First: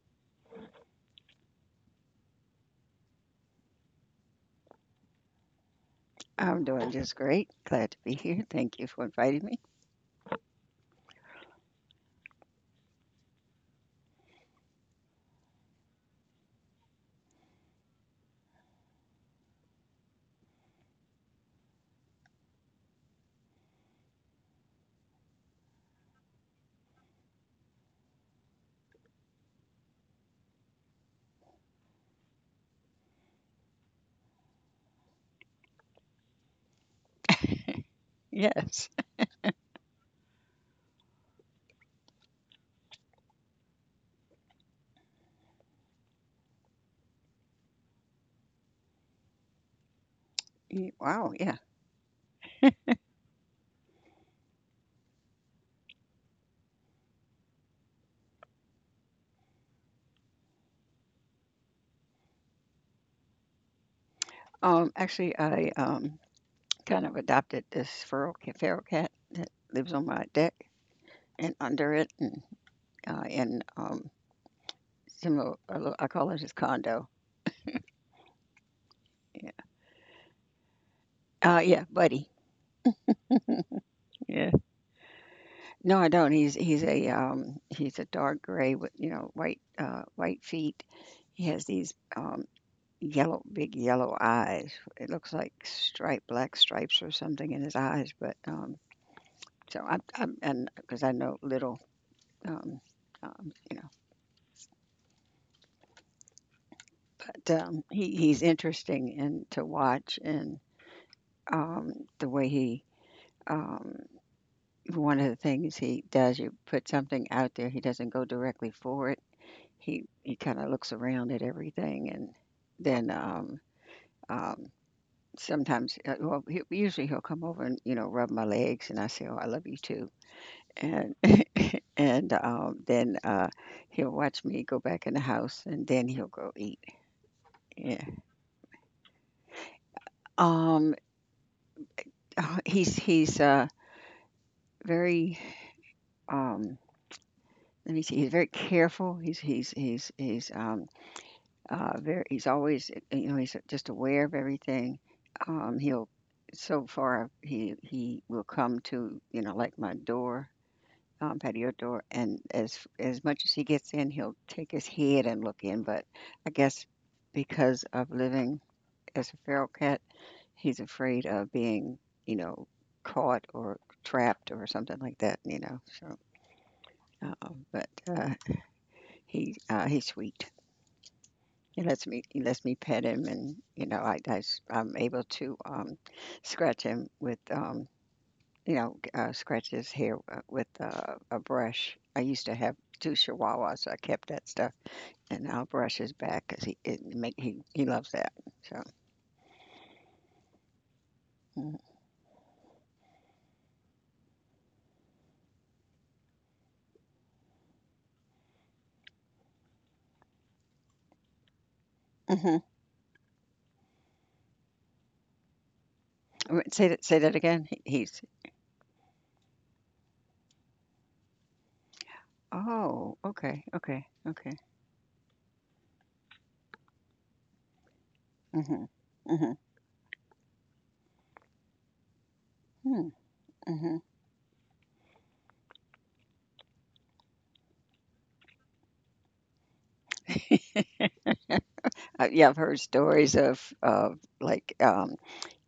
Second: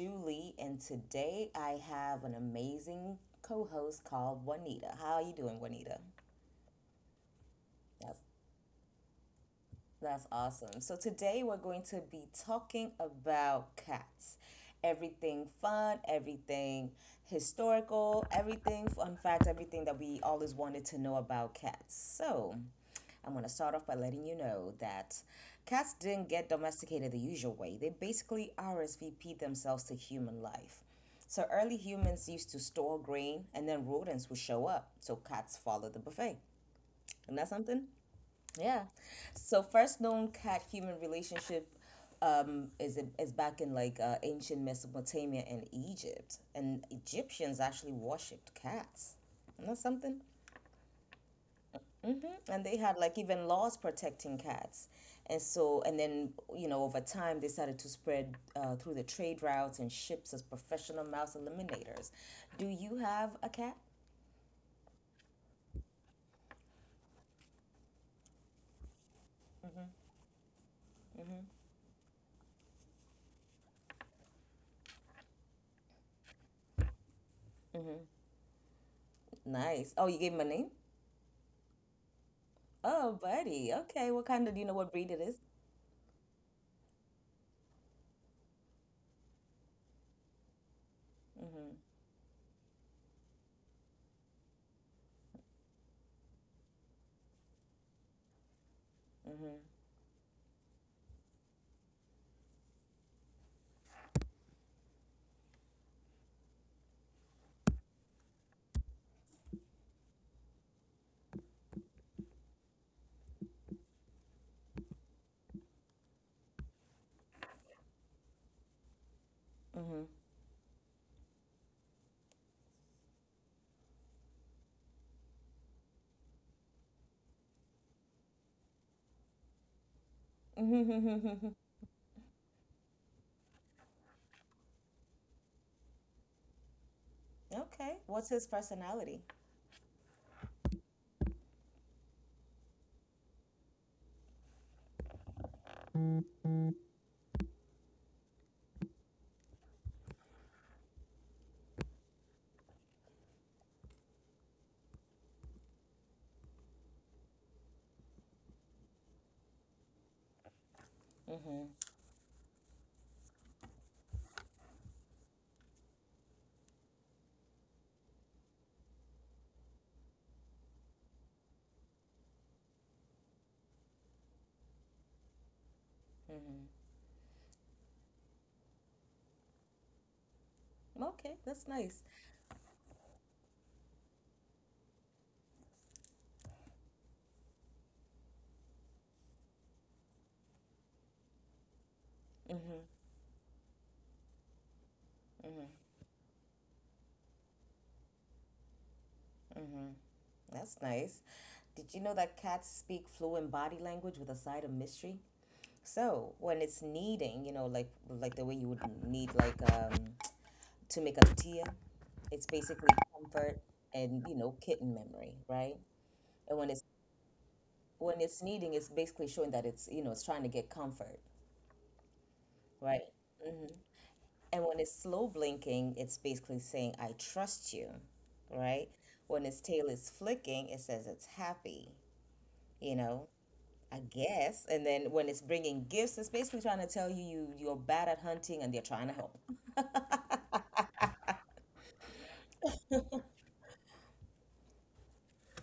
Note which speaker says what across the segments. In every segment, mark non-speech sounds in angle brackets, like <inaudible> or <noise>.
Speaker 1: Julie, and today I have an amazing co-host called Juanita. How are you doing, Juanita?
Speaker 2: I'm doing just great. Glad to be
Speaker 1: Yes.
Speaker 2: here. Thank you for inviting me.
Speaker 1: That's awesome. So today we're going to be talking about cats. Everything fun, everything historical, everything fun facts, everything that we always wanted to know about cats. So I'm going to start off by letting you know that cats didn't get domesticated the usual way. They basically RSVP themselves to human life. So early humans used to store grain and then rodents would show up. So cats followed the buffet. Isn't that something? Yeah.
Speaker 2: Yes. <laughs>
Speaker 1: So first known cat human relationship is back in like ancient Mesopotamia and Egypt, and Egyptians actually worshipped cats. Isn't that something?
Speaker 2: Wow. Yeah.
Speaker 1: And they had like even laws protecting cats. And so, and then, over time, they started to spread through the trade routes and ships as professional mouse eliminators. Do you have a cat?
Speaker 2: Actually, I kind of adopted this feral cat that lives on my deck and under it, and similar. I call it his condo. Yeah.
Speaker 1: Nice. Oh, you gave him a name?
Speaker 2: Yeah. Buddy.
Speaker 1: Oh, buddy. Okay. What
Speaker 2: Yeah.
Speaker 1: kind of, do you know what breed it is?
Speaker 2: No, I don't. He's a dark gray with white feet. He has these. Yellow big yellow eyes. It looks like stripe black stripes or something in his eyes, but, so I'm and 'cause I know little, um, um, you know, he's interesting and to watch, and, the way he, um one of the things he does, you put something out there, he doesn't go directly for it. He kinda looks around at everything, and then, um sometimes, well, usually he'll come over and rub my legs, and I say, "Oh, I love you too," and <laughs> and then he'll watch me go back in the house, and then he'll go eat.
Speaker 1: Okay.
Speaker 2: Yeah.
Speaker 1: What's his personality?
Speaker 2: Um, he's very um. Let me see. He's very careful. He's very. He's always he's just aware of everything. He'll so far he will come to like my door, patio door, and as much as he gets in, he'll take his head and look in. But I guess because of living as a feral cat, he's afraid of being, you know, caught or trapped or something like that. So, but, he's sweet.
Speaker 1: Okay, that's
Speaker 2: He lets
Speaker 1: nice.
Speaker 2: me he lets me pet him, and I am able to scratch him with scratch his hair with a brush. I used to have two chihuahuas, so I kept that stuff, and I'll brush his back because he it make he loves that. So.
Speaker 1: That's nice.
Speaker 2: Mhm.
Speaker 1: Did you know that cats speak fluent body language with a side of mystery? So when it's kneading, you know, like the way you would need like to make a tortilla, it's
Speaker 2: Hmm.
Speaker 1: basically comfort and kitten memory, right? And
Speaker 2: Wait,
Speaker 1: when
Speaker 2: say
Speaker 1: it's
Speaker 2: that say that again. He- He's
Speaker 1: when it's kneading, it's basically showing that it's you know it's trying to get comfort, right?
Speaker 2: Oh, okay, okay, okay.
Speaker 1: And when it's slow blinking, it's basically saying, I trust you,
Speaker 2: Hmm.
Speaker 1: right? When
Speaker 2: Hmm.
Speaker 1: its tail is flicking, it says it's happy, you
Speaker 2: Hmm.
Speaker 1: know,
Speaker 2: Hmm.
Speaker 1: I guess. And then when it's bringing gifts, it's basically trying to tell you, you're bad at hunting and they're trying to help.
Speaker 2: Yeah, I've heard stories of like, um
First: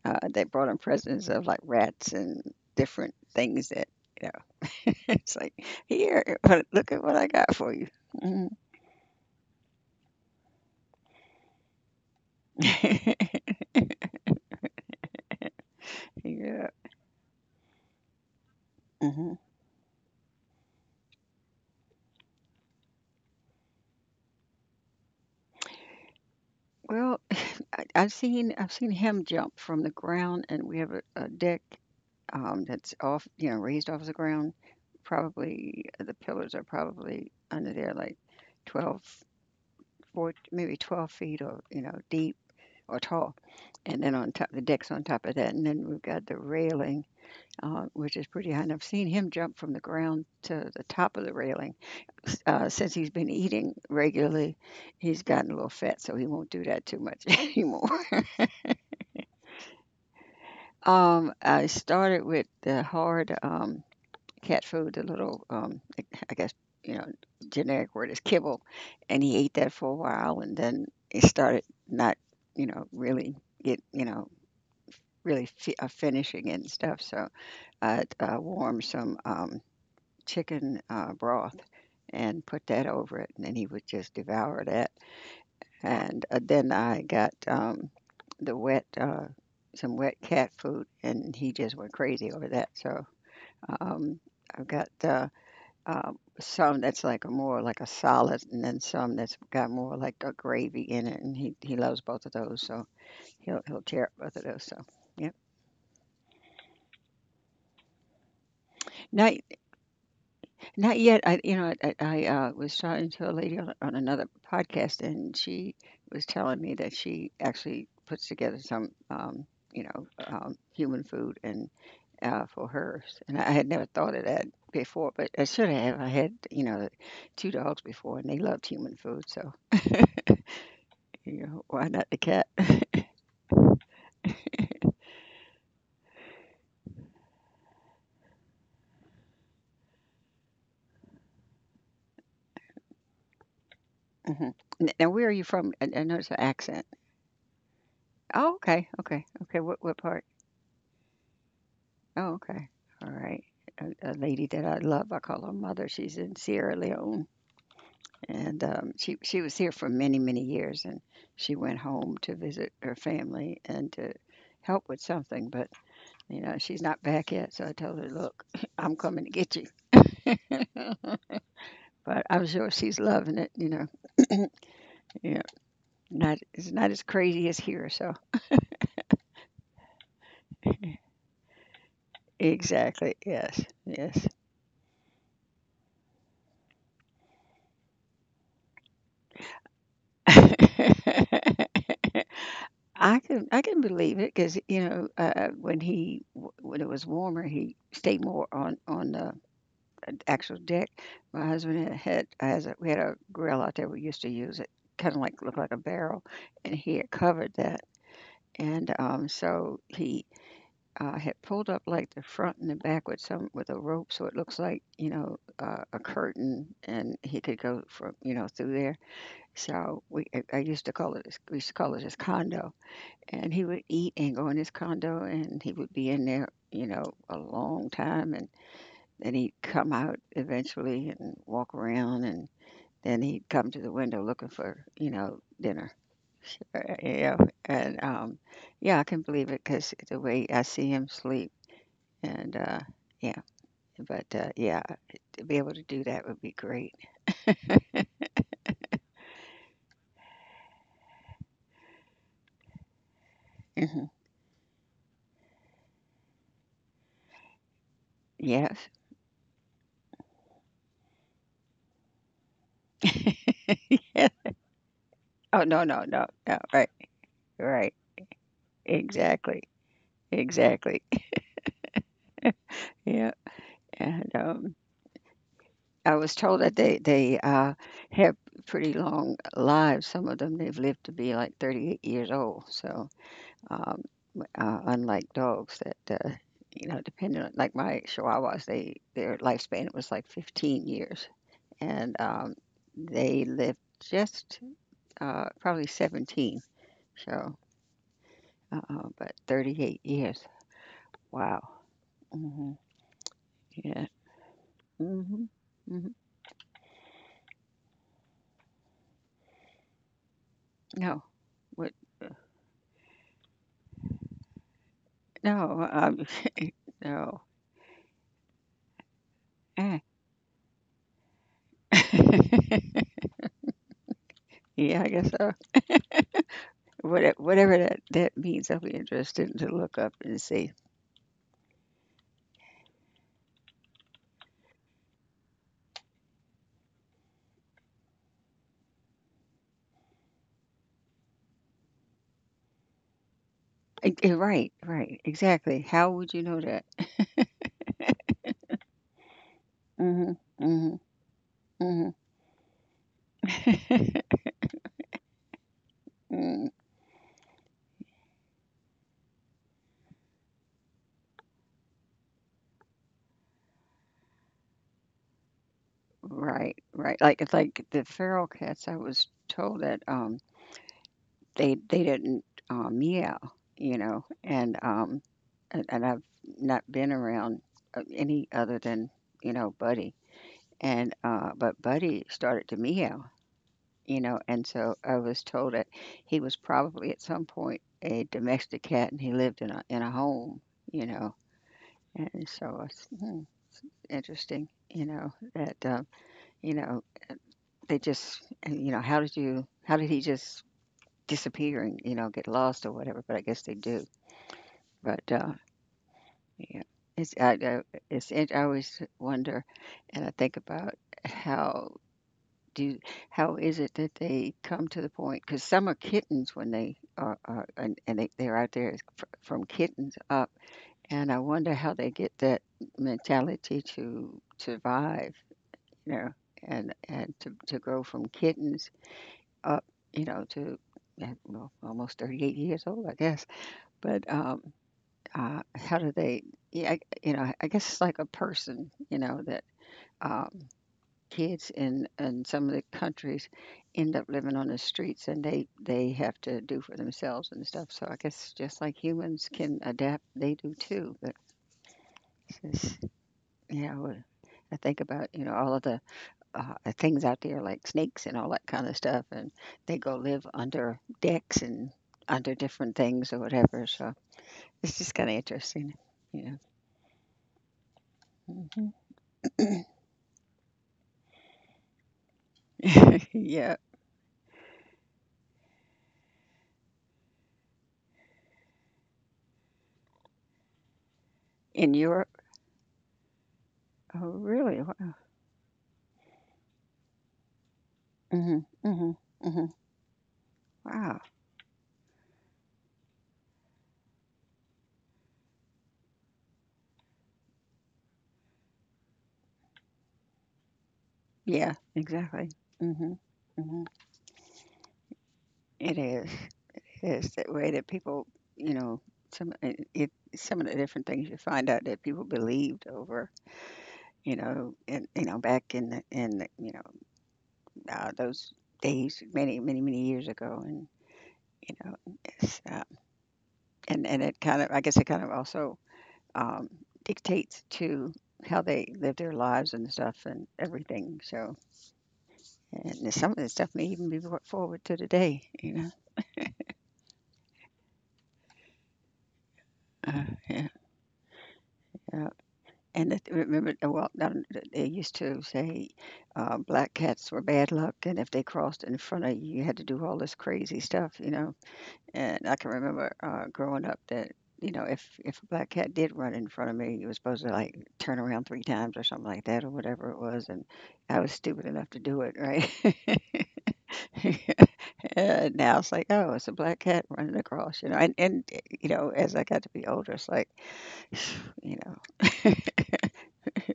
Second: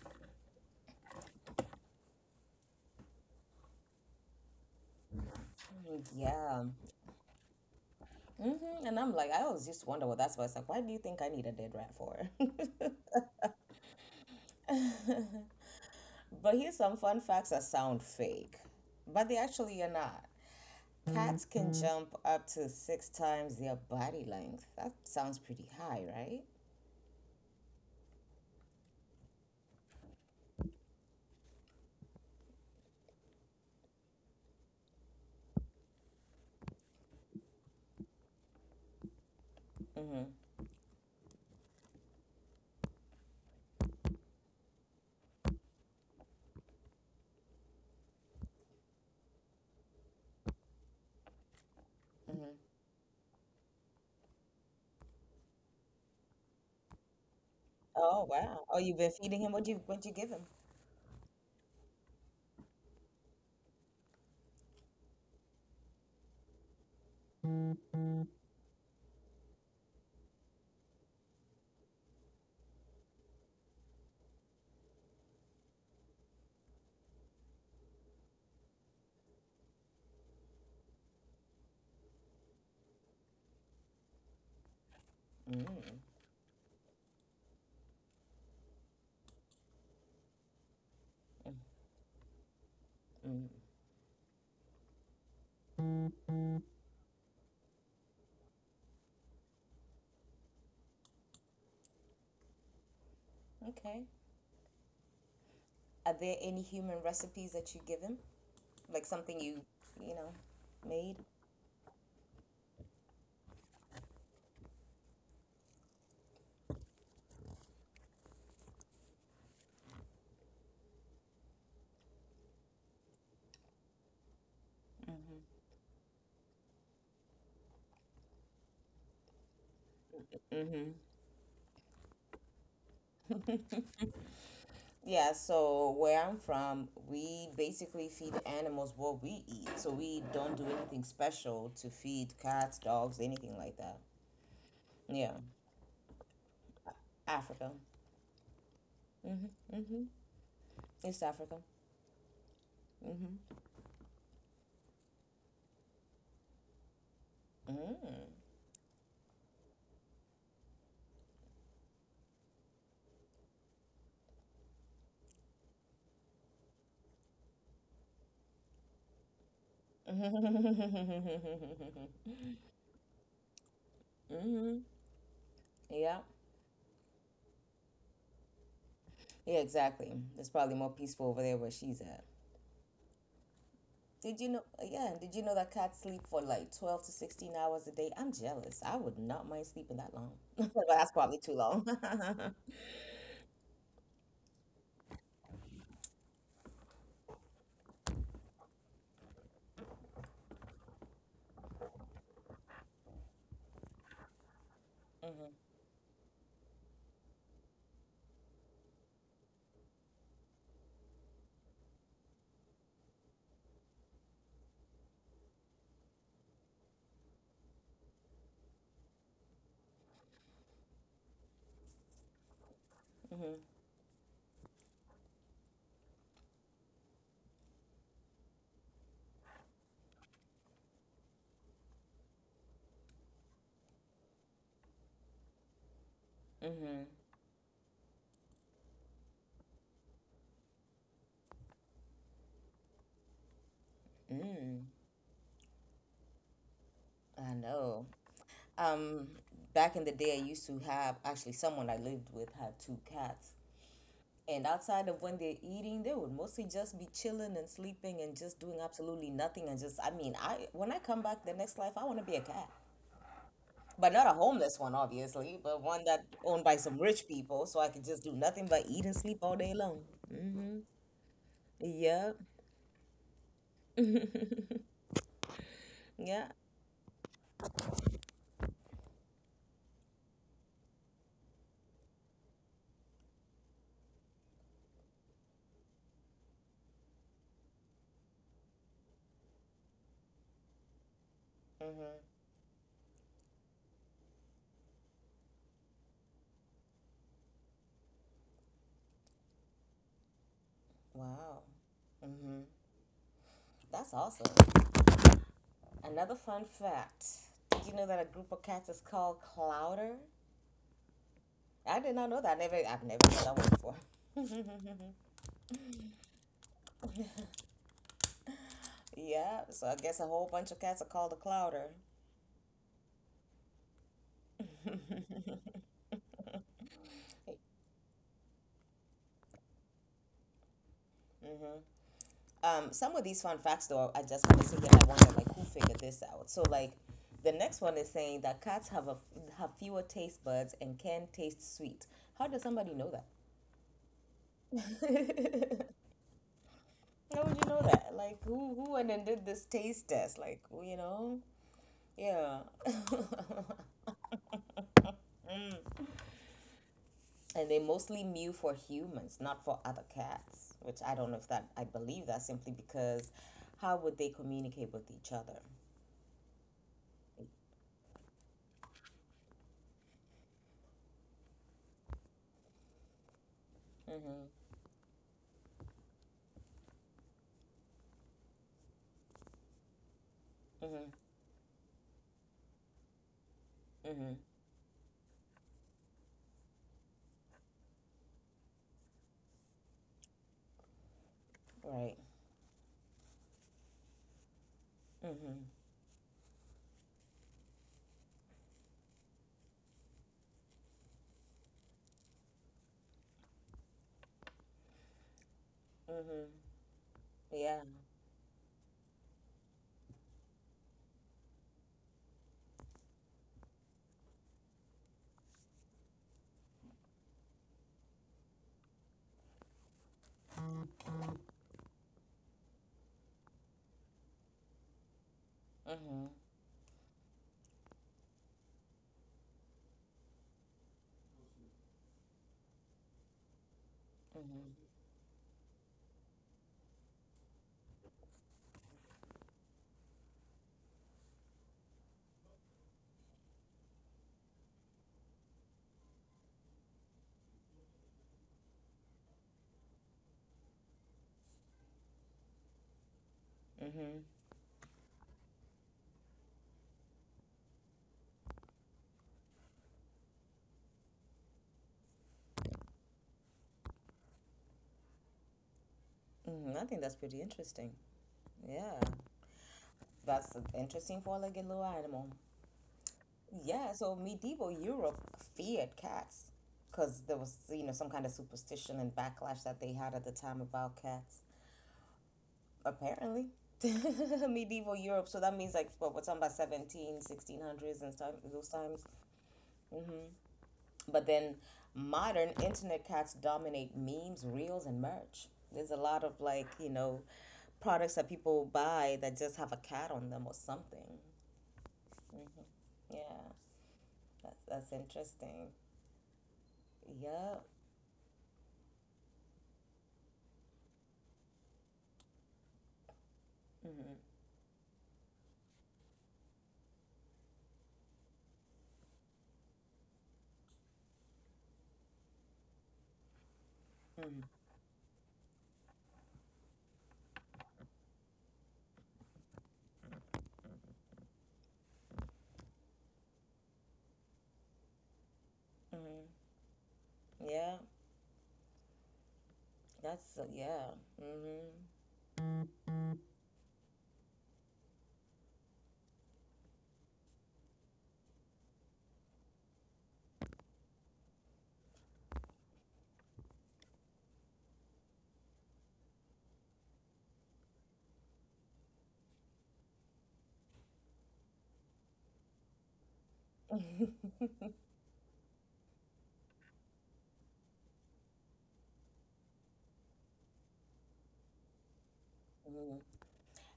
Speaker 2: uh, they brought in presents of like rats and different things that, you <laughs> it's like, "Here,"
Speaker 1: Yeah.
Speaker 2: <laughs> "look at what I got for you." Mm-hmm.
Speaker 1: And I'm like, I always used to wonder what that's why. It's like, why do you think I need a dead rat for?
Speaker 2: <laughs>
Speaker 1: <laughs> But
Speaker 2: Yeah.
Speaker 1: here's some fun facts that sound fake, but they
Speaker 2: Mhm.
Speaker 1: actually are not. Cats can jump up to six times their body length. That sounds pretty high, right?
Speaker 2: Well, <laughs> I've seen him jump from the ground, and we have a deck, that's off, raised off the ground. Probably the pillars are probably under there like 12,
Speaker 1: Mm-hmm.
Speaker 2: four, maybe 12 feet, or, deep or tall. And then on top, the deck's on top of that. And then we've got the railing, which is pretty high. And I've seen him jump from the ground to the top of the railing since he's been eating regularly, he's gotten a little fat, so he won't do that too much <laughs> anymore.
Speaker 1: Oh wow. Oh, you've been feeding him. What you give him?
Speaker 2: I started with the hard, cat food, the little, I guess, you know, generic word is kibble, and he ate that for a while, and then he started not, really get, finishing it and stuff. So I warmed some, chicken broth, and put that over it, and then he would just devour that. And then I got, the wet, uh, some wet cat food, and he just went crazy over that. So, um, I've got, some that's like a more like a solid, and then some that's got more like a gravy in it, and he loves both of those. So he'll
Speaker 1: Okay.
Speaker 2: tear up both of those. So yeah.
Speaker 1: Are there any human recipes that you give him? Like
Speaker 2: Now
Speaker 1: something you, you know,
Speaker 2: Not
Speaker 1: made?
Speaker 2: yet. I, you know, I was talking to a lady on another podcast, and she was telling me that she actually puts together some, human food, and for hers. And I had never thought of that before, but I should have. I had, two dogs before, and they loved human food, so, why not the cat? <laughs> Hmm.
Speaker 1: Yeah, so where I'm from, we basically feed animals what we eat. So we don't do anything special to feed cats, dogs, anything like that.
Speaker 2: Now, where are
Speaker 1: Yeah.
Speaker 2: you from? I noticed the accent.
Speaker 1: Africa.
Speaker 2: Oh, okay, okay, okay. What part?
Speaker 1: East Africa.
Speaker 2: Oh, okay. All right. A lady that I love, I call her mother. She's in Sierra Leone, and she was here for many many years, and she went home to visit her family and to help with something. But, she's not back yet, so I told her, "Look, <laughs> I'm coming to get you." <laughs> But
Speaker 1: <laughs>
Speaker 2: I'm sure she's loving it. Yeah,
Speaker 1: Yeah.
Speaker 2: not it's not as crazy as here. So,
Speaker 1: Yeah, exactly. It's probably more
Speaker 2: <laughs>
Speaker 1: peaceful over there where she's at.
Speaker 2: exactly, yes, yes.
Speaker 1: Did you know? Yeah, did you know that cats sleep for like 12 to 16 hours a day? I'm jealous. I would not mind sleeping that long. <laughs> Well, that's probably too long.
Speaker 2: <laughs>
Speaker 1: <laughs>
Speaker 2: I can believe it because, when it was warmer, he stayed more on the actual deck. My husband had a grill out there. We used to use it, kind of like looked like a barrel, and he had covered that. And, so he, had pulled up like the front and the back with some with a rope, so it looks like, a curtain, and he could go from, through there. So we I used to call it his condo, and he would eat and go in his condo, and he would be in there, a long time, and then he'd come out eventually and walk around, and then he'd come to the window looking for, dinner.
Speaker 1: hmm
Speaker 2: You know and Yeah, I can believe it because the way I see him sleep. And yeah, but yeah, to be able to do that would be great.
Speaker 1: I know. Um, Back in the day, I used to have actually someone I lived with had two cats.
Speaker 2: Hmm.
Speaker 1: And outside of when they're eating, they would mostly just be chilling and sleeping and just doing
Speaker 2: Yes.
Speaker 1: absolutely nothing. And just, I mean, I when I come back the next life, I want to be a cat. But not a
Speaker 2: <laughs>
Speaker 1: homeless one, obviously,
Speaker 2: Oh,
Speaker 1: but
Speaker 2: no, no,
Speaker 1: one
Speaker 2: no,
Speaker 1: that
Speaker 2: no.
Speaker 1: owned by
Speaker 2: Right,
Speaker 1: some rich people, so I
Speaker 2: right.
Speaker 1: could just do nothing but eat and sleep all
Speaker 2: Exactly,
Speaker 1: day long.
Speaker 2: exactly. <laughs>
Speaker 1: Yep.
Speaker 2: Yeah. And I was
Speaker 1: Yeah.
Speaker 2: told that they have pretty long lives. Some of them they've lived to be like 38 years old. So, um, unlike dogs that, depending on like my Chihuahuas, they their lifespan was like 15 years, and they lived just, probably 17. So, but 38 years. Wow.
Speaker 1: Wow.
Speaker 2: Hmm. Yeah.
Speaker 1: That's awesome.
Speaker 2: Hmm. Hmm.
Speaker 1: Another fun fact. Did you know that a group of cats is called clouder?
Speaker 2: No. What?
Speaker 1: I did not know that. I've never heard that one before.
Speaker 2: No. <laughs> No.
Speaker 1: Yeah, so I guess a whole bunch of cats are called a clouder.
Speaker 2: <laughs> Yeah, I guess so. Whatever that means, I'll be interested to look up and see.
Speaker 1: Some of these fun facts, though, I just want to say here I wonder, like, who figured this out? So, like, the next one is saying that cats have a have fewer taste buds and can taste sweet. How does somebody know that?
Speaker 2: Right, right, exactly. How would you know that? <laughs>
Speaker 1: How would you know that? Like, who went and did this taste
Speaker 2: Hmm.
Speaker 1: test? Like,
Speaker 2: Hmm.
Speaker 1: you know,
Speaker 2: Hmm.
Speaker 1: yeah. <laughs>
Speaker 2: <laughs> Mm.
Speaker 1: And they mostly mew for humans, not for other cats. Which I don't know if that I believe that simply because how would they communicate with each other?
Speaker 2: Right, right. Like, it's like the feral cats. I was told that they didn't meow, you know,
Speaker 1: Mm-hmm.
Speaker 2: and um and I've not been around any other than, Buddy,
Speaker 1: Mm-hmm.
Speaker 2: and but Buddy started to meow.
Speaker 1: Mm-hmm.
Speaker 2: And so I was told that he was probably at some point a domestic cat and he lived in a home, you know.
Speaker 1: Right.
Speaker 2: And so it's, interesting,
Speaker 1: Mm-hmm.
Speaker 2: that, you know, they just. And, how did he just disappear, and, get lost or whatever, but I guess they do. But
Speaker 1: Mm-hmm.
Speaker 2: yeah. It's
Speaker 1: Yeah.
Speaker 2: I it's I always wonder, and I think about how do how is it that they come to the point, because some are kittens when they are and they, they're out there, from kittens up, and I wonder how they get that mentality to survive, you
Speaker 1: Mm-hmm.
Speaker 2: know and to grow from kittens up, to, well, almost 38 years old, I guess. But,
Speaker 1: Mm-hmm.
Speaker 2: how do they yeah. I, you know I guess it's like a person, that, um kids in some of the countries end up living on the streets, and they have to do for themselves and stuff, so I guess just like humans can adapt, they do too. But it's just, yeah, well,
Speaker 1: Mm-hmm.
Speaker 2: I think about, all of the, things out there like snakes and all that kind of stuff, and they go live under decks and under different things or whatever, so it's just kind of interesting. Yeah.
Speaker 1: Mm-hmm. I think that's pretty interesting.
Speaker 2: Hmm.
Speaker 1: Yeah,
Speaker 2: <coughs>
Speaker 1: that's interesting for like a little animal.
Speaker 2: <laughs> Yeah.
Speaker 1: Yeah, so medieval Europe feared cats because there was, you know, some kind of superstition and backlash that they had at the time about cats.
Speaker 2: In Europe?
Speaker 1: Apparently,
Speaker 2: Oh,
Speaker 1: <laughs>
Speaker 2: really?
Speaker 1: medieval
Speaker 2: Wow.
Speaker 1: Europe. So that means like what we're talking about seventeen, sixteen hundreds and stuff,
Speaker 2: Hmm.
Speaker 1: those times.
Speaker 2: Hmm. Hmm. Wow.
Speaker 1: But then modern internet cats dominate memes, reels, and merch. There's a lot of like, you know, products that people buy that just have a cat on them or something.
Speaker 2: Yeah, exactly. Mhm,
Speaker 1: Yeah,
Speaker 2: mhm.
Speaker 1: that's interesting.
Speaker 2: It is, it is that
Speaker 1: Yeah.
Speaker 2: way that people, you know, some it it some of the different things you find out that people believed over,
Speaker 1: Mm-hmm.
Speaker 2: back in the those days many, many, many years ago and, you know, it's, uh, and
Speaker 1: Mm-hmm.
Speaker 2: it kind of, I guess, it kind of also, um, dictates to how they live their lives and stuff and everything. So, and some of the stuff may even be brought forward to today,
Speaker 1: Mm-hmm. Yeah. That's
Speaker 2: uh,
Speaker 1: yeah. Mm-hmm.
Speaker 2: yeah. And it, remember, they used to say black cats were bad luck, and if they crossed in front of you, you had to do all this crazy stuff, you know. And I can remember growing up that, you know, if a black cat did run in front of me, you were supposed to like turn around three times or something like that, or whatever it was. And I was stupid enough to do it, right? <laughs> And now it's like, oh, it's a black cat running across, you know. And you know, as I got to be older, it's like, <sighs> you know.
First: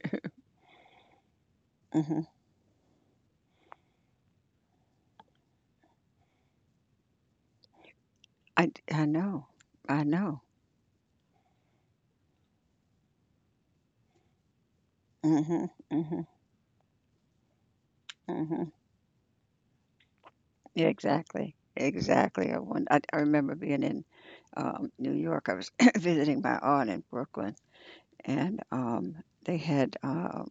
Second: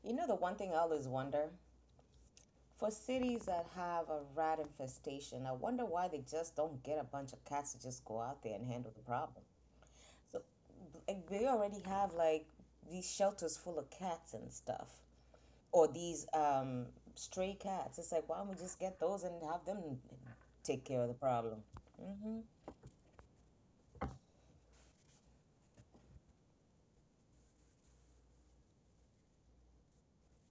Speaker 1: You know the one thing I always wonder
Speaker 2: Hmm.
Speaker 1: for cities that have a rat infestation, I wonder why they just don't get a bunch of cats to just go out there and handle the
Speaker 2: I
Speaker 1: problem.
Speaker 2: know. I
Speaker 1: So
Speaker 2: know.
Speaker 1: like, they already have like these shelters full of cats and stuff,
Speaker 2: Mhm,
Speaker 1: or
Speaker 2: mhm,
Speaker 1: these stray cats. It's like why don't we
Speaker 2: mhm.
Speaker 1: just get those and have them take
Speaker 2: Yeah,
Speaker 1: care of the
Speaker 2: exactly,
Speaker 1: problem? Mm-hmm.
Speaker 2: exactly. I won I remember being in, New York. I was <coughs> <clears throat> visiting my aunt in Brooklyn, and, they had,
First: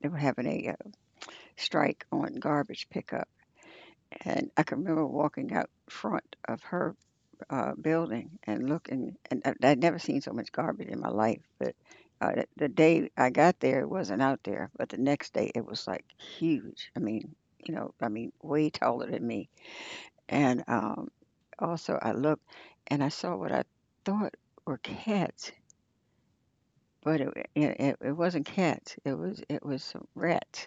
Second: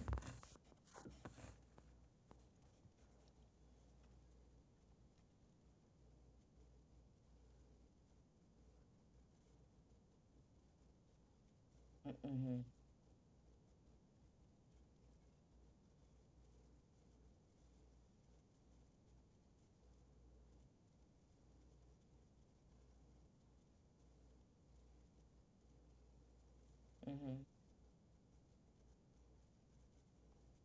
Speaker 2: they were having a, strike on garbage pickup, and I can remember walking out front of her building and looking, and I'd never seen so much garbage in my life. But
Speaker 1: Mm-hmm.
Speaker 2: the day I got there, it wasn't out there. But the next day, it was like huge. I mean, you know, I mean, way taller than me. And also, I looked and I saw what I thought were cats, but it wasn't cats. It was some rats,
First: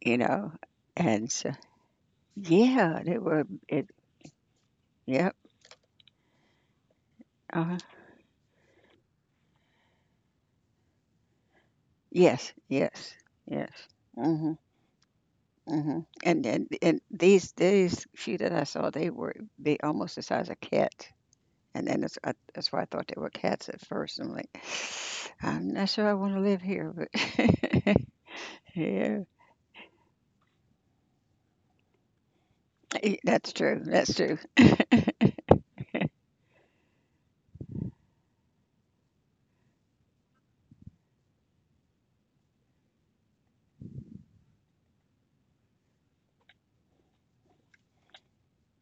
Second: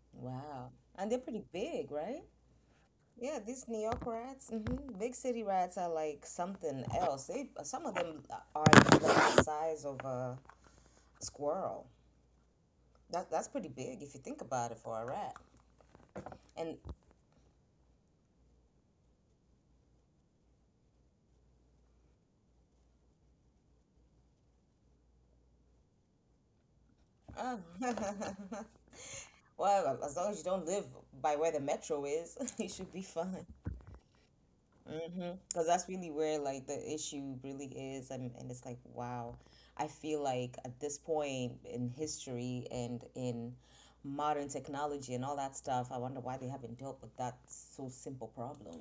Speaker 2: you know.
Speaker 1: Wow. And they're
Speaker 2: And
Speaker 1: pretty
Speaker 2: so,
Speaker 1: big, right?
Speaker 2: yeah, they
Speaker 1: Yeah,
Speaker 2: were.
Speaker 1: these New
Speaker 2: It,
Speaker 1: York rats, big
Speaker 2: yep.
Speaker 1: city rats are like something else. They
Speaker 2: Uh,
Speaker 1: some of them are like the size of a squirrel.
Speaker 2: yes. Yes.
Speaker 1: That's pretty
Speaker 2: Yes.
Speaker 1: big if you think
Speaker 2: Hmm.
Speaker 1: about it for a rat.
Speaker 2: Mhm, and and
Speaker 1: And
Speaker 2: and these few that I saw, they were they almost the size of cat, and then that's I that's why I thought they were cats at first. I'm like, <sighs> I'm not sure I want to live here, but
Speaker 1: uh,
Speaker 2: <laughs>
Speaker 1: <laughs>
Speaker 2: yeah.
Speaker 1: Well, as long as you don't live by where the metro is, <laughs> you should be
Speaker 2: E-
Speaker 1: fine.
Speaker 2: that's true. That's true. <laughs>
Speaker 1: Mm-hmm. Because that's really where like the issue really is, and it's like wow, I feel like at this point in history and in modern technology and all that stuff, I wonder why they haven't dealt with that so simple problem.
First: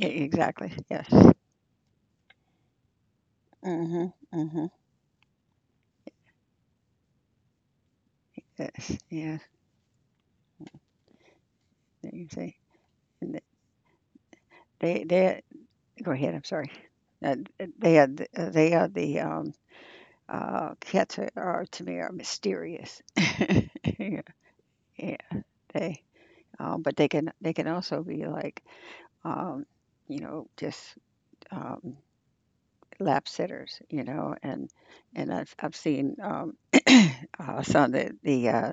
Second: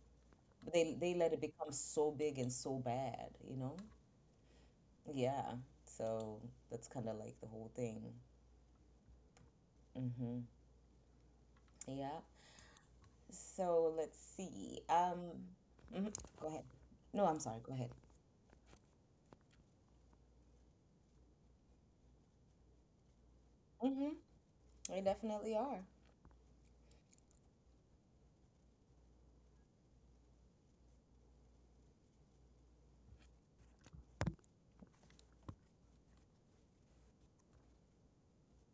Speaker 2: E- exactly.
Speaker 1: But they
Speaker 2: Yes.
Speaker 1: they let it become so big and so bad, you know?
Speaker 2: Mhm. Mhm.
Speaker 1: Yeah. So that's kind of like the whole thing.
Speaker 2: Yes. Yes.
Speaker 1: Mm-hmm.
Speaker 2: There
Speaker 1: Yeah.
Speaker 2: You see, and th-
Speaker 1: So let's see.
Speaker 2: they go
Speaker 1: Mhm.
Speaker 2: ahead. I'm
Speaker 1: Go ahead.
Speaker 2: sorry.
Speaker 1: No, I'm sorry. Go ahead.
Speaker 2: They are the cats are to me, are mysterious. <laughs>
Speaker 1: Mm-hmm.
Speaker 2: Yeah.
Speaker 1: They
Speaker 2: Yeah.
Speaker 1: definitely are.
Speaker 2: They. But they can also be like, um, you know, just um, lap sitters, you know. And I've seen <clears throat> some of the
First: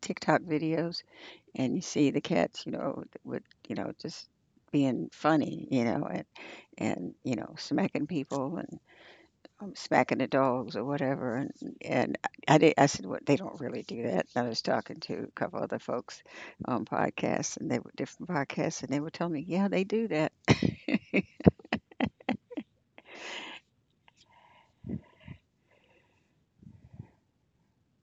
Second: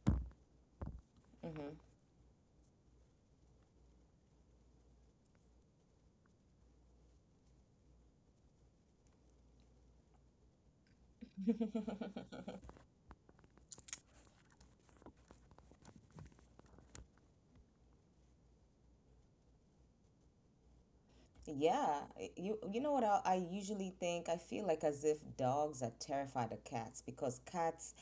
Speaker 2: TikTok videos,
Speaker 1: Mm-hmm.
Speaker 2: and you see the cats, you know, with, you know, just being funny, you know, and you know, smacking people, smacking the dogs or whatever. And
Speaker 1: <laughs>
Speaker 2: and I did. I said, "What? They don't really do that." And I was talking to a couple other folks on podcasts, and they were different podcasts, and they were telling me, "Yeah, they do that." <laughs>
Speaker 1: Yeah. You know what I usually think? I feel like as if dogs are terrified of cats because cats,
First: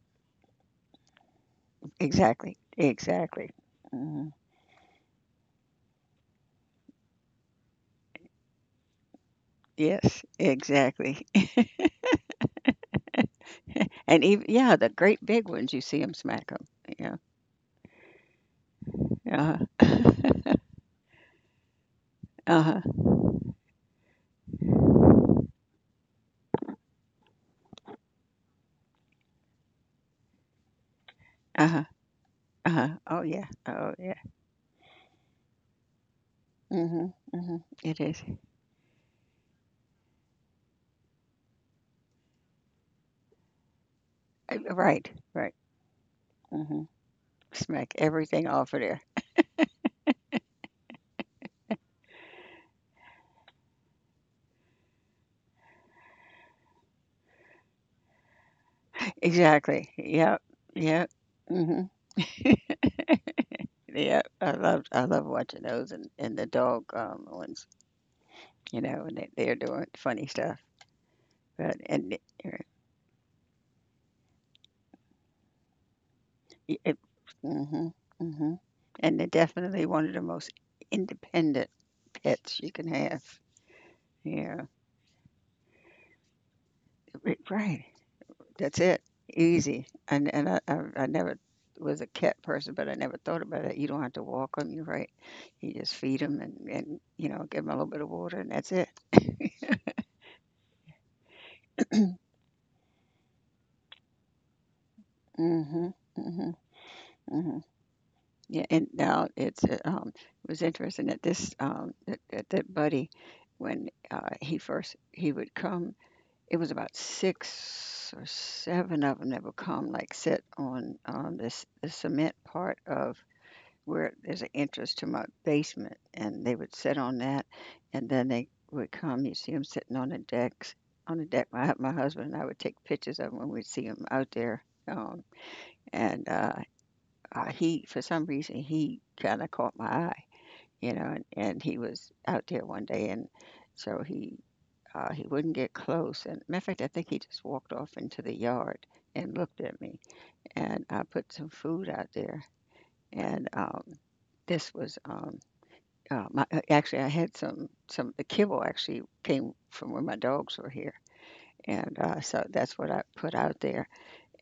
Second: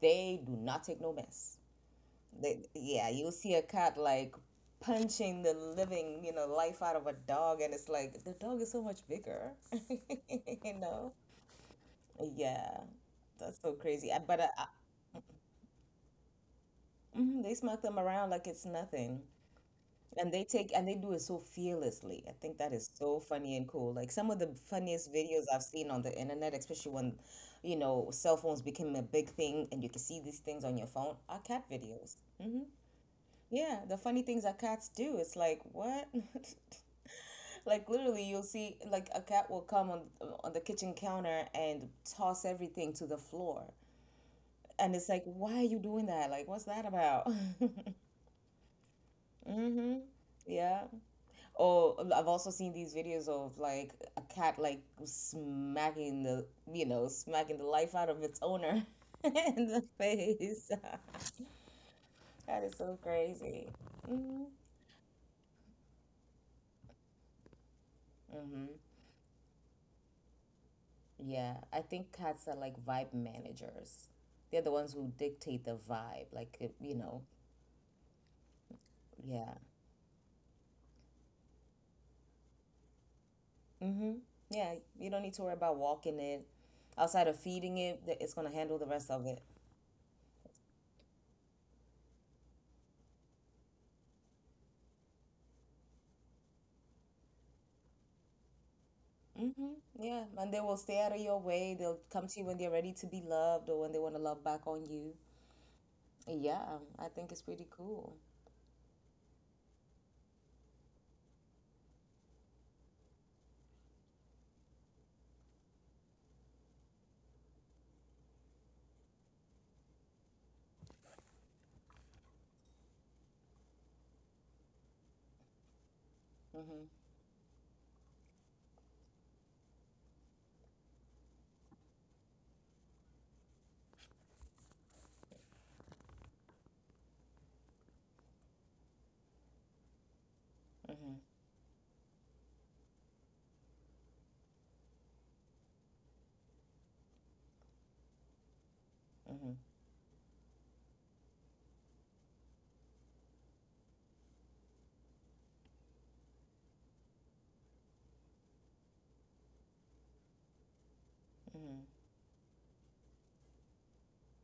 Speaker 1: they do not take no mess.
Speaker 2: Exactly.
Speaker 1: They, yeah, you'll
Speaker 2: Exactly.
Speaker 1: see a cat
Speaker 2: Mhm.
Speaker 1: like punching the living, you know, life out of a dog, and it's like the dog is so much bigger. <laughs>
Speaker 2: Yes.
Speaker 1: You know?
Speaker 2: Exactly.
Speaker 1: Yeah. That's so
Speaker 2: <laughs>
Speaker 1: crazy. I-
Speaker 2: And
Speaker 1: But
Speaker 2: even,
Speaker 1: I
Speaker 2: yeah, the great big ones, you see them smack them. Yeah.
Speaker 1: hmm They smack them around like it's nothing.
Speaker 2: Uh huh.
Speaker 1: And they
Speaker 2: <laughs>
Speaker 1: take and they do it so fearlessly. I think
Speaker 2: Uh
Speaker 1: that
Speaker 2: huh.
Speaker 1: is so funny and cool. Like some of the funniest videos I've seen on the internet, especially when, you know, cell phones became a big thing and you can see these things on your phone, are cat
Speaker 2: Uh huh. <laughs>
Speaker 1: videos.
Speaker 2: Uh-huh. Oh yeah.
Speaker 1: Yeah,
Speaker 2: Oh
Speaker 1: the
Speaker 2: yeah.
Speaker 1: funny things that cats do. It's like, what? <laughs>
Speaker 2: Mhm. Mhm.
Speaker 1: Like
Speaker 2: It is.
Speaker 1: literally you'll see like a cat will come on the kitchen counter and toss everything to the floor. And it's
Speaker 2: Right.
Speaker 1: like,
Speaker 2: Right.
Speaker 1: why are you doing that? Like, what's that
Speaker 2: Mhm.
Speaker 1: about? <laughs>
Speaker 2: Smack everything off of there.
Speaker 1: Mm-hmm. Yeah. Oh, I've also seen these videos of like a cat like smacking the, you know, smacking the life out of its owner <laughs> in the
Speaker 2: Exactly. Yep.
Speaker 1: face.
Speaker 2: Yep.
Speaker 1: <laughs>
Speaker 2: Mhm.
Speaker 1: That is so crazy.
Speaker 2: Yep. I love watching those and the dog ones,
Speaker 1: Hmm.
Speaker 2: you know, and they, they're doing funny stuff.
Speaker 1: Yeah,
Speaker 2: But
Speaker 1: I think
Speaker 2: and it,
Speaker 1: cats are like vibe managers. They're the ones who dictate the vibe, like,
Speaker 2: it, it mhm. Mhm. And they're
Speaker 1: yeah.
Speaker 2: definitely one of the most independent pets you can have.
Speaker 1: Hmm.
Speaker 2: Yeah.
Speaker 1: Yeah, you don't need to worry about walking it. Outside
Speaker 2: Ri-
Speaker 1: of feeding
Speaker 2: right.
Speaker 1: it, it's gonna
Speaker 2: That's
Speaker 1: handle the
Speaker 2: it.
Speaker 1: rest of it.
Speaker 2: Easy. And I never was a cat person, but I never thought about it. You don't have to walk them. You right. You just feed them and, you know, give them a little bit of water, and that's it.
Speaker 1: Hmm. Yeah, and they will stay out of your way. They'll come to you when they're ready to be loved or when they want to love back on you.
Speaker 2: Mm-hmm. Mm-hmm.
Speaker 1: Yeah, I think it's
Speaker 2: Mm-hmm.
Speaker 1: pretty cool.
Speaker 2: Yeah, and now it's it was interesting that this that buddy, when he would come, it was about six or seven of them that would come, like sit on this the cement part of where there's an entrance to my basement, and they would
Speaker 1: Mm-hmm.
Speaker 2: sit on that, and then they would come. You see them sitting on the decks. On the deck, my husband and I would take pictures of 'em when we'd see them out there. And he, for some reason, he kinda caught my eye, you know.
Speaker 1: Mm-hmm.
Speaker 2: And he was out there one day, and so he wouldn't get close, and matter of fact, I think he just walked off into the yard and looked at me, and I put some food out there, and, this was, my actually, I had some the kibble actually came from where my dogs were here,
Speaker 1: Mm-hmm.
Speaker 2: and, so that's what I put out there,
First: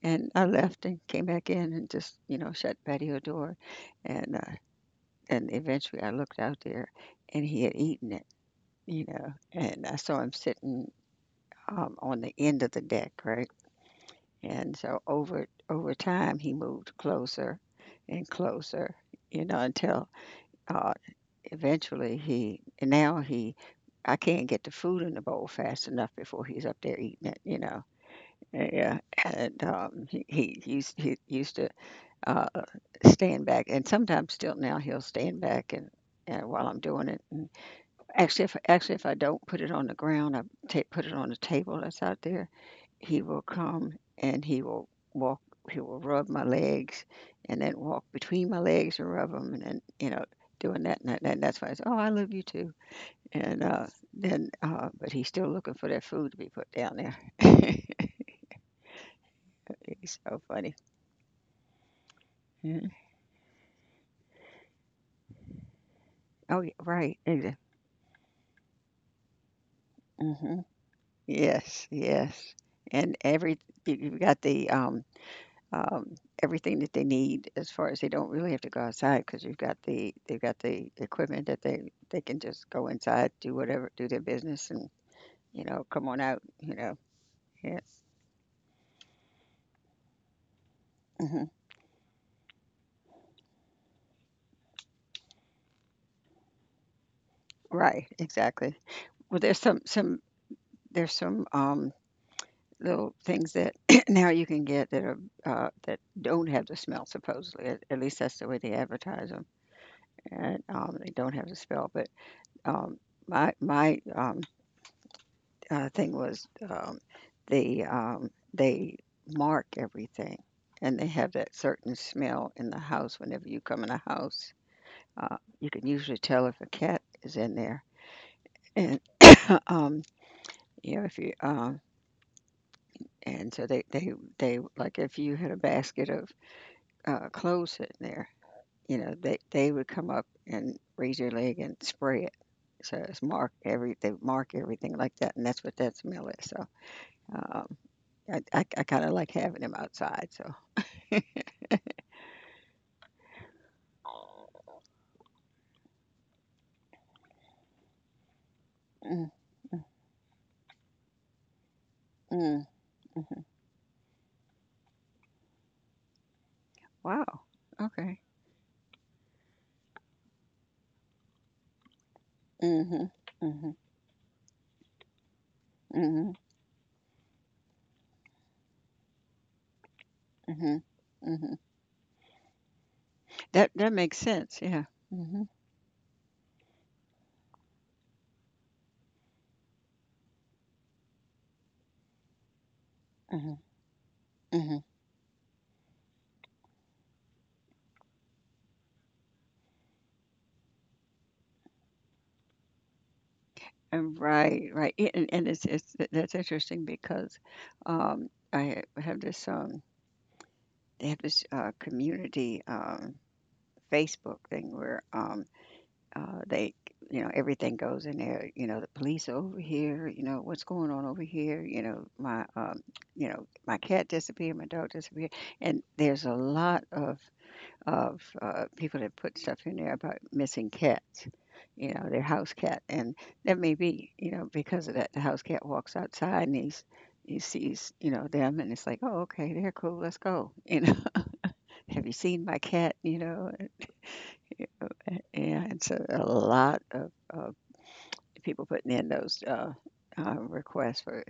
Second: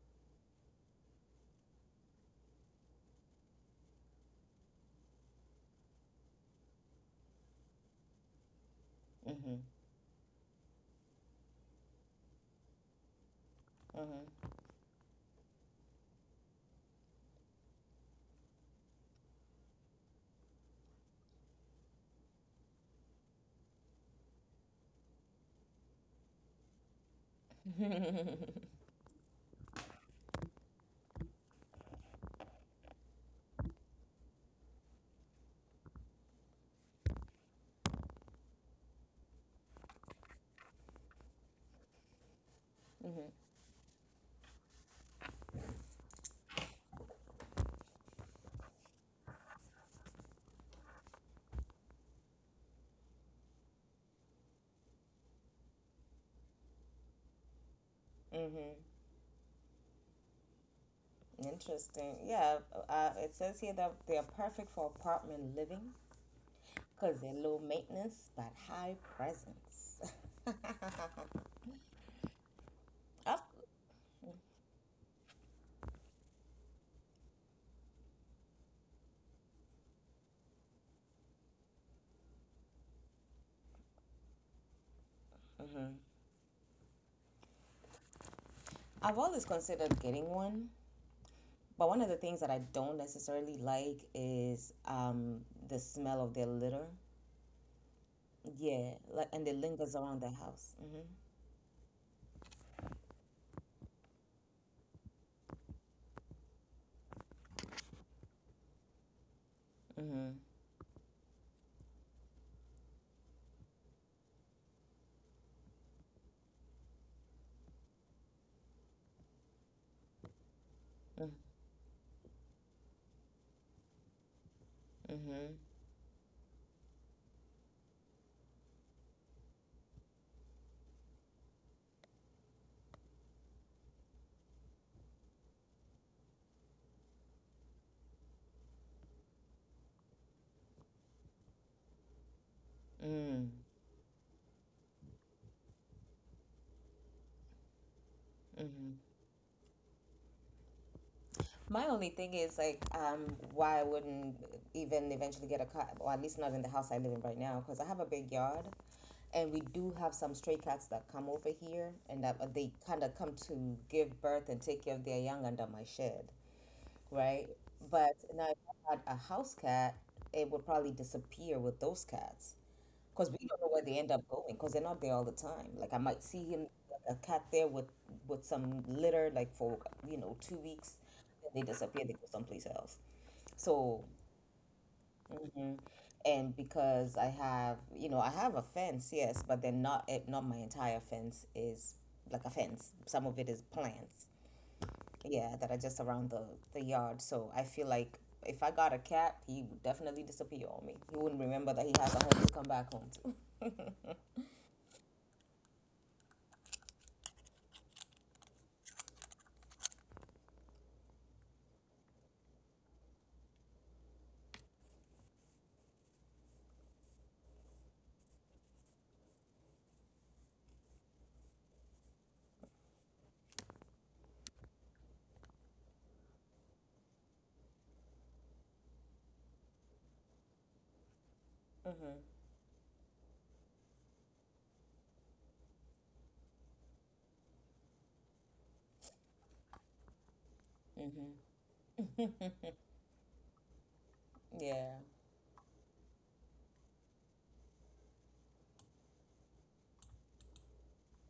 Speaker 2: and I left and came back in and just, you know, shut patio door, and, uh, and eventually I looked out there and he had eaten it, you know.
Speaker 1: Mm-hmm.
Speaker 2: And I saw him sitting, on the end of the deck, right? And so over time he moved closer and closer, you know, until, uh, eventually he and now he I can't get the food in the bowl fast enough before he's up there eating it, you know.
Speaker 1: Mm-hmm. <laughs>
Speaker 2: Yeah, and he used to uh, stand back, and sometimes still now he'll stand back, and while I'm doing it. And actually, if I don't put it on the ground, I ta put it on the table that's out there, he will come and he will rub my legs and then walk between my legs and rub them and then, you know, doing that and that, and that's why I say, "Oh, I love you too." And, uh, but he's still looking for that food to be put down there. <laughs>
Speaker 1: Mm-hmm.
Speaker 2: He's so funny.
Speaker 1: Interesting. Yeah,
Speaker 2: Mhm.
Speaker 1: it says here that they are perfect for apartment living
Speaker 2: Oh, yeah, right,
Speaker 1: because they're
Speaker 2: exa,
Speaker 1: low maintenance but high presence. <laughs>
Speaker 2: mhm. Yes, yes. And
Speaker 1: I've,
Speaker 2: every you you got the, um, everything that they need, as far as, they don't really have to go outside because you've got they've got the equipment that they can just go inside, do whatever, do their business, and, you know,
Speaker 1: hmm
Speaker 2: come on out, you know. Yeah.
Speaker 1: I've always considered getting one.
Speaker 2: Hmm.
Speaker 1: But one of the things that I don't necessarily like is the smell of their litter.
Speaker 2: Right. Exactly.
Speaker 1: Yeah, like
Speaker 2: Well,
Speaker 1: and it
Speaker 2: there's some
Speaker 1: lingers around
Speaker 2: some
Speaker 1: the house. Mm-hmm.
Speaker 2: there's some um, little things that <clears throat> now you can get that are, that don't have the smell, supposedly. At least that's the way they advertise them,
Speaker 1: Mm-hmm.
Speaker 2: and, they don't have the smell. But, um, my my thing was, they mark everything, and they have that certain smell in the house. Whenever you come in a house,
Speaker 1: Mm-hmm.
Speaker 2: you can usually tell if a cat is in there, and uh, um, you know if you and so they, like, if you had a basket of, clothes sitting there, you know, they would come up and raise your leg and spray it. So
Speaker 1: Mm.
Speaker 2: it's
Speaker 1: Mm-hmm.
Speaker 2: mark every, they mark everything like that, and that's what that smell is. So, um, I
Speaker 1: Mm-hmm.
Speaker 2: kind of like having him outside. So.
Speaker 1: My only thing is like, why I wouldn't even eventually get a cat, or at least not in the house I live in right now, because I have a big yard,
Speaker 2: Mm,
Speaker 1: and we do have some stray cats that come over here, and that
Speaker 2: mm,
Speaker 1: they kind of come
Speaker 2: mhm,
Speaker 1: to give birth and take care of their young under my shed.
Speaker 2: wow,
Speaker 1: Right? But
Speaker 2: okay,
Speaker 1: now, if I had a house cat, it would probably disappear with those cats
Speaker 2: mhm,
Speaker 1: because we don't know
Speaker 2: mhm,
Speaker 1: where they end up going because they're not there all the time. Like I might
Speaker 2: mhm,
Speaker 1: see him like a cat there with some litter like for two
Speaker 2: mhm,
Speaker 1: weeks, then
Speaker 2: mhm,
Speaker 1: they disappear. They go someplace else.
Speaker 2: that that
Speaker 1: So.
Speaker 2: makes sense. Yeah, mhm,
Speaker 1: Mhm. And because I have a fence, yes, but then not not my entire fence is like a fence. Some of it
Speaker 2: mhm,
Speaker 1: is plants,
Speaker 2: mhm.
Speaker 1: yeah that are just around the yard. So I feel like if I got a cat, he would definitely disappear on me. He wouldn't remember that he has a home to come back home to.
Speaker 2: And right, right. Yeah, and it's that's interesting because, have this they have this, community, Facebook thing where, they, you know, everything goes in there. You know, the police are over here. You know, what's going on over here? You know, my cat disappeared, my dog disappeared, and there's a lot of people that put stuff in there about missing cats. You know, their house cat, and that may be, you know, because of that, the house cat walks outside and he's, he sees, you know, them, and it's like, oh, okay, they're cool, let's go. <laughs>
Speaker 1: Mm-hmm.
Speaker 2: You know, have you seen my
Speaker 1: Mm-hmm.
Speaker 2: cat? You know.
Speaker 1: <laughs> Yeah.
Speaker 2: And so a lot of people putting in those, requests for,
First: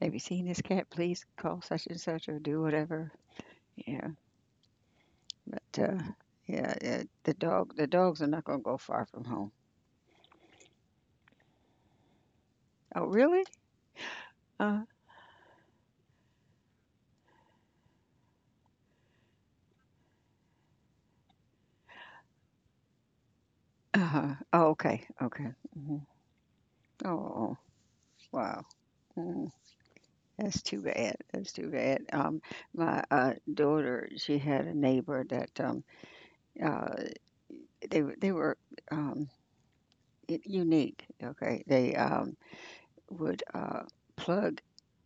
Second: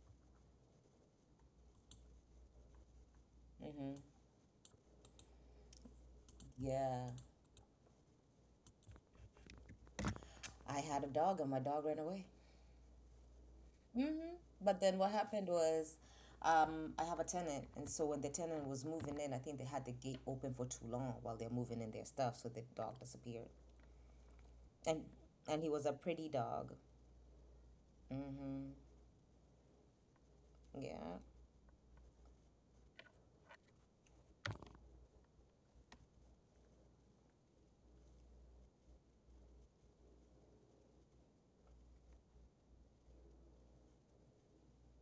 Speaker 2: have you seen this cat? Please call such and such or do whatever.
Speaker 1: Mm-hmm.
Speaker 2: Yeah, but, yeah, yeah,
Speaker 1: Yeah,
Speaker 2: the dog, the dogs are not going to go far from home.
Speaker 1: I had a dog and my dog ran away.
Speaker 2: Oh, really?
Speaker 1: Mm-hmm.
Speaker 2: Uh,
Speaker 1: But then what happened was, I have a tenant, and so when the tenant was moving in, I think they had the gate open for too long while they're moving in their stuff, so the dog disappeared.
Speaker 2: Oh, okay,
Speaker 1: And
Speaker 2: okay.
Speaker 1: and he was a
Speaker 2: Hmm.
Speaker 1: pretty dog.
Speaker 2: Oh, wow.
Speaker 1: Mm-hmm.
Speaker 2: Mm, that's too bad.
Speaker 1: Yeah.
Speaker 2: That's too bad. My, daughter, she had a neighbor that, uh, they were- they were, um, unique. Okay, they, would, plug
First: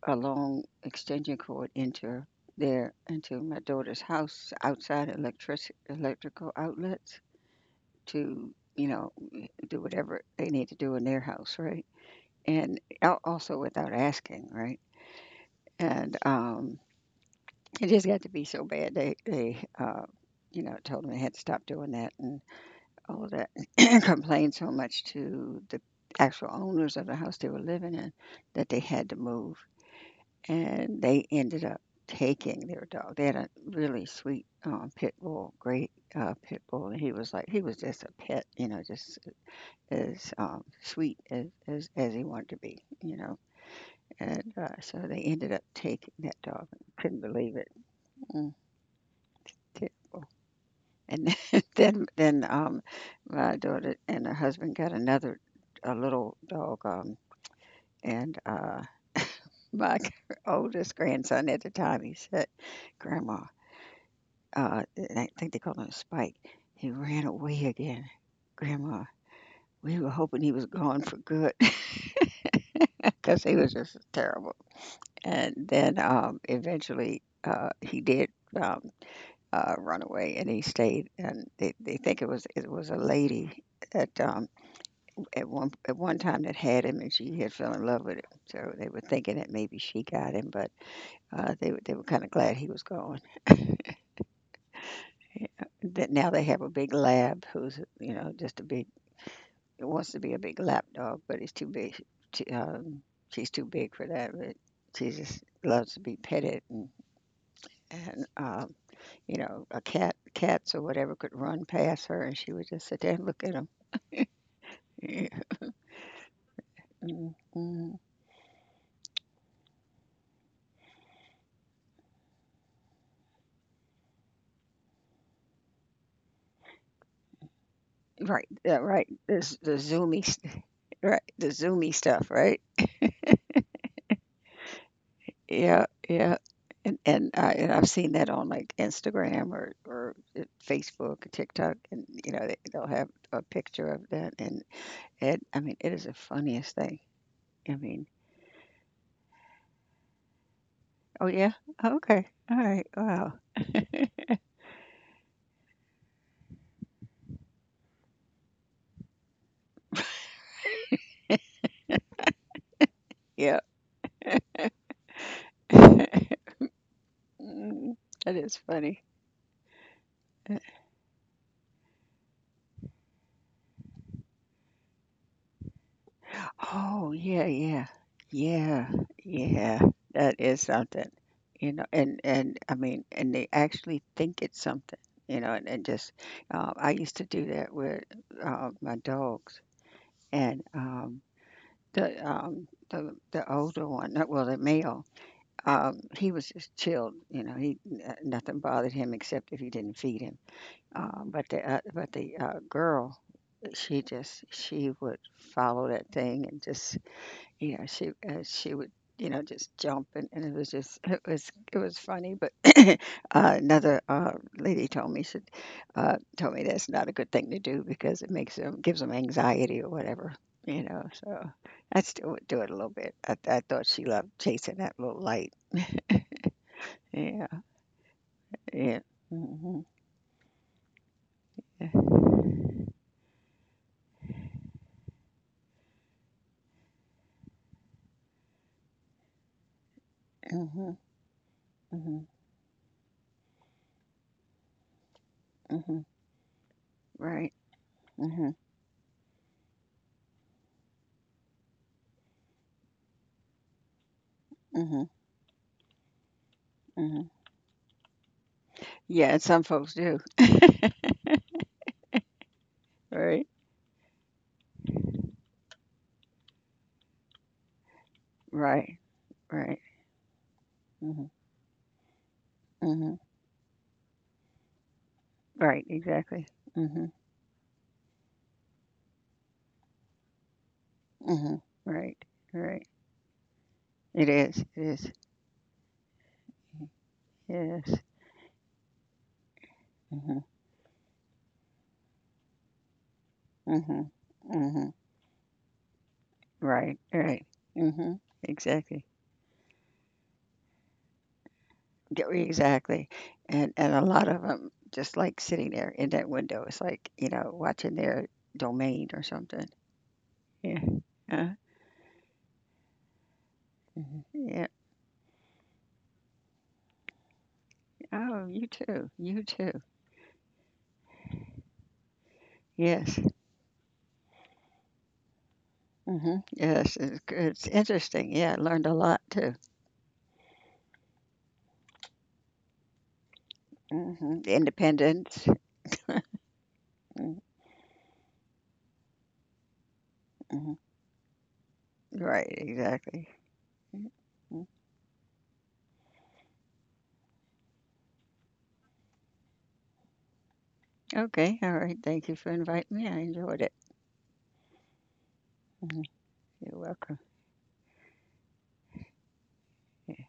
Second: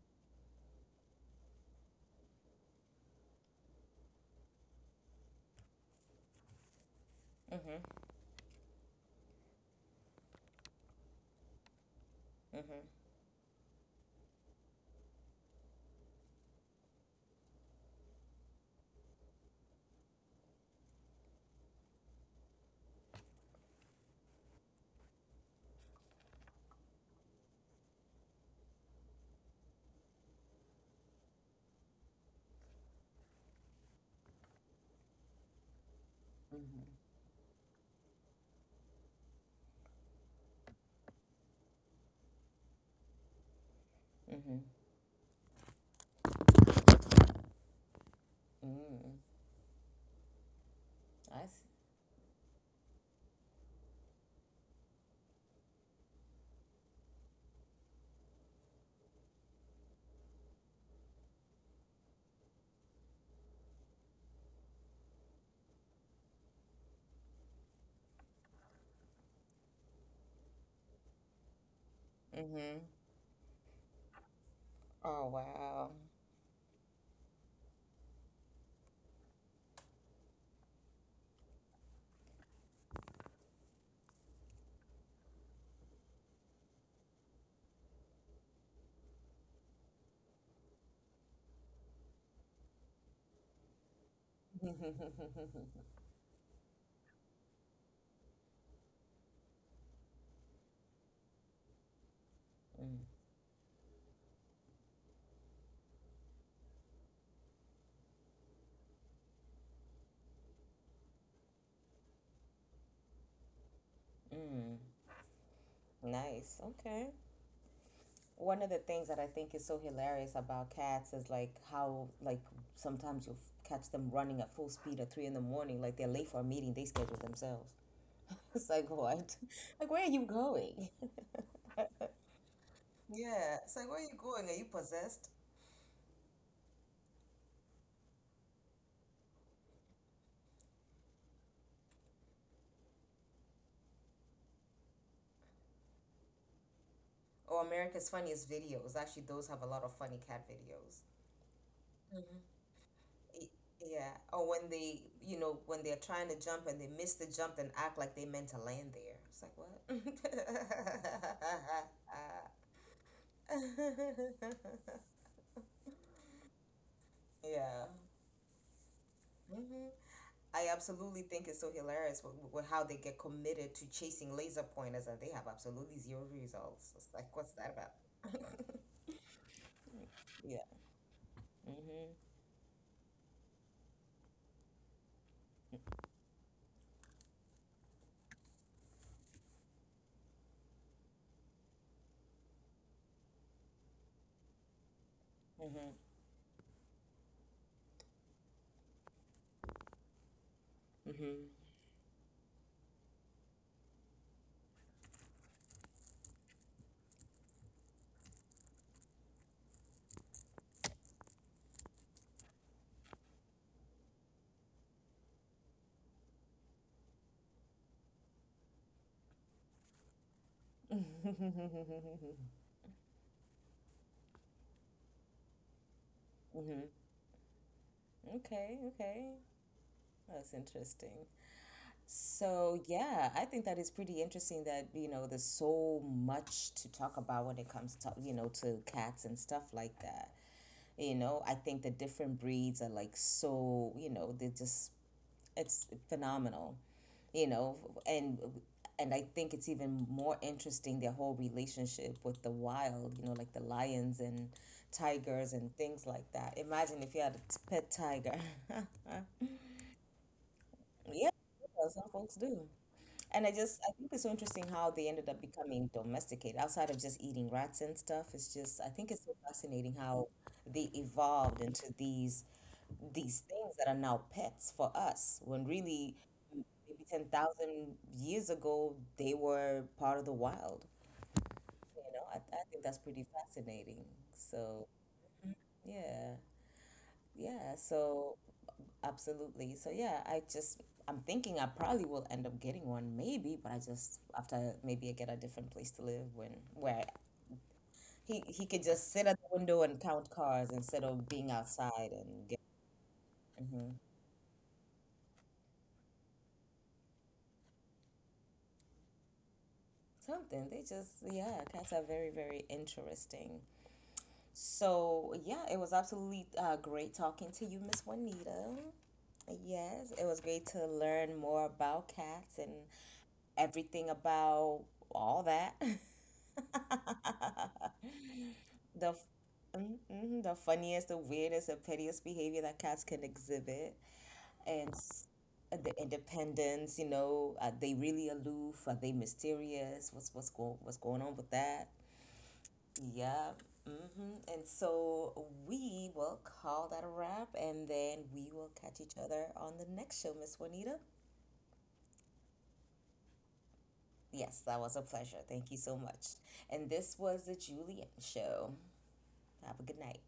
Speaker 2: a long extension cord into their into my daughter's house outside electrical outlets
Speaker 1: Mm-hmm.
Speaker 2: to, you know, do whatever they need to do in their house, right? And,
Speaker 1: Mm-hmm.
Speaker 2: al- also without asking, right? And, it just got to be so bad, they you know, told them they had to stop doing that and all of that, <clears throat> and complained so much to the actual owners of the house they were living in that they had to move, and they ended up taking their dog. They had a really sweet, pit bull, great, pit
Speaker 1: Mm-hmm.
Speaker 2: bull, and he was like, he was just a pet, you know, just as, sweet as, as he wanted to be, you know. And,
Speaker 1: Mm-hmm.
Speaker 2: so they ended up taking that dog. Couldn't believe it. Mm,
Speaker 1: Mm.
Speaker 2: terrible. And
Speaker 1: I see.
Speaker 2: <laughs> then my daughter and her husband got another a little dog, and my <laughs> oldest grandson at the time he said, "Grandma." And I think they called him Spike. He ran away again. Grandma, we were hoping he was gone for good <laughs>
Speaker 1: Mm-hmm.
Speaker 2: because he was just terrible.
Speaker 1: Oh,
Speaker 2: And
Speaker 1: wow.
Speaker 2: then eventually he did um, run away, and he stayed. And they think it was a lady at um, at one at one time that had him, and she had fell in love with him. So they were thinking that maybe she got him, but they were kind of glad he was gone.
Speaker 1: <laughs>
Speaker 2: That now they have a big lab who's, you know, just a big. It wants to be a big lap dog, but it's too big. She,
Speaker 1: Mm.
Speaker 2: um, she's too big for that. But she just loves to be petted, and, you know, cats or whatever could run past her, and she would just sit there and look at them.
Speaker 1: Nice. Okay.
Speaker 2: Mm-hmm.
Speaker 1: One of the things that I think is so hilarious about cats is like how, like sometimes you'll catch them running at full speed at three in the morning, like they're late for a meeting they scheduled themselves. <laughs>
Speaker 2: Right,
Speaker 1: It's
Speaker 2: yeah,
Speaker 1: like,
Speaker 2: right.
Speaker 1: what?
Speaker 2: This the
Speaker 1: <laughs> Like, where are you
Speaker 2: zoomy, st-
Speaker 1: going?
Speaker 2: <laughs> right? The zoomy stuff, right?
Speaker 1: <laughs> Yeah, it's like, where are you going? Are you possessed?
Speaker 2: Yeah, yeah. And I've seen that on like Instagram or Facebook TikTok, and you know they'll have a picture of that, and it is the funniest thing.
Speaker 1: Or
Speaker 2: I mean,
Speaker 1: America's Funniest Videos. Actually, those have a lot of funny cat videos.
Speaker 2: oh, yeah? Okay. Alright, wow.
Speaker 1: Yeah, or when they, you know, when they're trying to jump and they miss the jump and act like they meant to land there. It's like, what? <laughs>
Speaker 2: Yeah. <laughs>
Speaker 1: Yeah.
Speaker 2: Mm, that is funny.
Speaker 1: Hmm.
Speaker 2: Uh,
Speaker 1: I absolutely think it's so hilarious with how they get committed to chasing laser pointers and they have absolutely zero results. It's
Speaker 2: oh,
Speaker 1: like,
Speaker 2: yeah,
Speaker 1: what's that
Speaker 2: yeah.
Speaker 1: about? <laughs>
Speaker 2: Yeah, yeah. That
Speaker 1: Yeah.
Speaker 2: is something, you know,
Speaker 1: Mm-hmm.
Speaker 2: and I mean, and they actually think it's something, you know, and just I used to do that with my dogs and the older one, well, the male.
Speaker 1: Mm-hmm.
Speaker 2: He was just chilled, you know. Nothing bothered him except if you didn't feed him. Uh,
Speaker 1: Mm-hmm.
Speaker 2: but the uh, but the uh, girl, she would follow that thing and just, you know, she would, you know, just jump, and it was just it was funny. But <coughs> <clears throat> another lady told me, said, told me that's not a good thing to do because it makes them gives them anxiety or whatever, you know. So
Speaker 1: <laughs>
Speaker 2: I still would do it a little bit. I thought she loved chasing that little light.
Speaker 1: Mm-hmm.
Speaker 2: Yeah.
Speaker 1: Okay,
Speaker 2: Yeah.
Speaker 1: okay.
Speaker 2: Mhm.
Speaker 1: That's interesting.
Speaker 2: Yeah.
Speaker 1: So, yeah, I think that is pretty interesting that, you know, there's so much to talk about when it comes to, you know, to cats and stuff like that.
Speaker 2: Mhm.
Speaker 1: You know, I think the
Speaker 2: Mhm.
Speaker 1: different breeds are like, so, you know, they're just, it's
Speaker 2: Mhm.
Speaker 1: phenomenal, you
Speaker 2: Right.
Speaker 1: know, and
Speaker 2: Mhm.
Speaker 1: and I think it's even more interesting their whole relationship with the wild, you know, like the lions and
Speaker 2: Mhm.
Speaker 1: tigers and things like that. Imagine if you
Speaker 2: Mhm.
Speaker 1: had a pet tiger.
Speaker 2: Yeah, and
Speaker 1: <laughs>
Speaker 2: some folks do.
Speaker 1: Yeah, some folks do.
Speaker 2: Right.
Speaker 1: And I just, I think it's so interesting how they ended up becoming domesticated outside of just eating rats and stuff. It's just, I
Speaker 2: Right.
Speaker 1: think it's so
Speaker 2: Right.
Speaker 1: fascinating how they
Speaker 2: Mhm.
Speaker 1: evolved into
Speaker 2: Mhm.
Speaker 1: these things that are now pets for us, when
Speaker 2: Right.
Speaker 1: really
Speaker 2: Exactly.
Speaker 1: maybe
Speaker 2: Mhm.
Speaker 1: 10,000 years ago they were part of the wild.
Speaker 2: Mhm.
Speaker 1: You
Speaker 2: Right.
Speaker 1: know, I think
Speaker 2: Right.
Speaker 1: that's pretty fascinating.
Speaker 2: It is. It
Speaker 1: So,
Speaker 2: is.
Speaker 1: yeah, yeah.
Speaker 2: Yes.
Speaker 1: So, absolutely. So yeah,
Speaker 2: Mhm.
Speaker 1: I just, I'm thinking I probably will end up getting one, maybe, but I
Speaker 2: Mhm.
Speaker 1: just, after
Speaker 2: Mhm.
Speaker 1: maybe I get a different place to live, when,
Speaker 2: Right.
Speaker 1: where
Speaker 2: Right. Mhm.
Speaker 1: he could
Speaker 2: Exactly.
Speaker 1: just sit at the window and count cars instead of being outside
Speaker 2: Yeah,
Speaker 1: and get
Speaker 2: exactly. And
Speaker 1: hmm
Speaker 2: a lot of them just like sitting there in that window. It's like, you know, watching their domain or something.
Speaker 1: something.
Speaker 2: Yeah.
Speaker 1: They just,
Speaker 2: Uh,
Speaker 1: yeah, cats are very, very interesting.
Speaker 2: mhm, yeah.
Speaker 1: So, yeah, it was absolutely great talking to you, Miss
Speaker 2: Oh,
Speaker 1: Juanita.
Speaker 2: you too. You too.
Speaker 1: Yes, it was great to learn more about cats and
Speaker 2: Yes.
Speaker 1: everything about all that. <laughs>
Speaker 2: Hmm. Yes. It's interesting. Yeah. I learned a
Speaker 1: The
Speaker 2: lot too.
Speaker 1: mhm, the funniest, the weirdest, the pettiest behavior that cats can exhibit,
Speaker 2: Hmm.
Speaker 1: and
Speaker 2: Independence.
Speaker 1: the independence. You know, are they really aloof? Are they mysterious? What's what's
Speaker 2: Mm-hmm.
Speaker 1: going what's going on with that?
Speaker 2: Right. Exactly.
Speaker 1: Yeah.
Speaker 2: Mm,
Speaker 1: Hmm. And
Speaker 2: mm.
Speaker 1: so we will call that a wrap, and then we will catch each other on the next show, Miss Juanita.
Speaker 2: Okay. All right. Thank you for inviting me. I enjoyed it.
Speaker 1: Yes, that was a pleasure. Thank you so
Speaker 2: Mhm.
Speaker 1: much.
Speaker 2: You're
Speaker 1: And this
Speaker 2: welcome.
Speaker 1: was the Julian Show. Have a good night.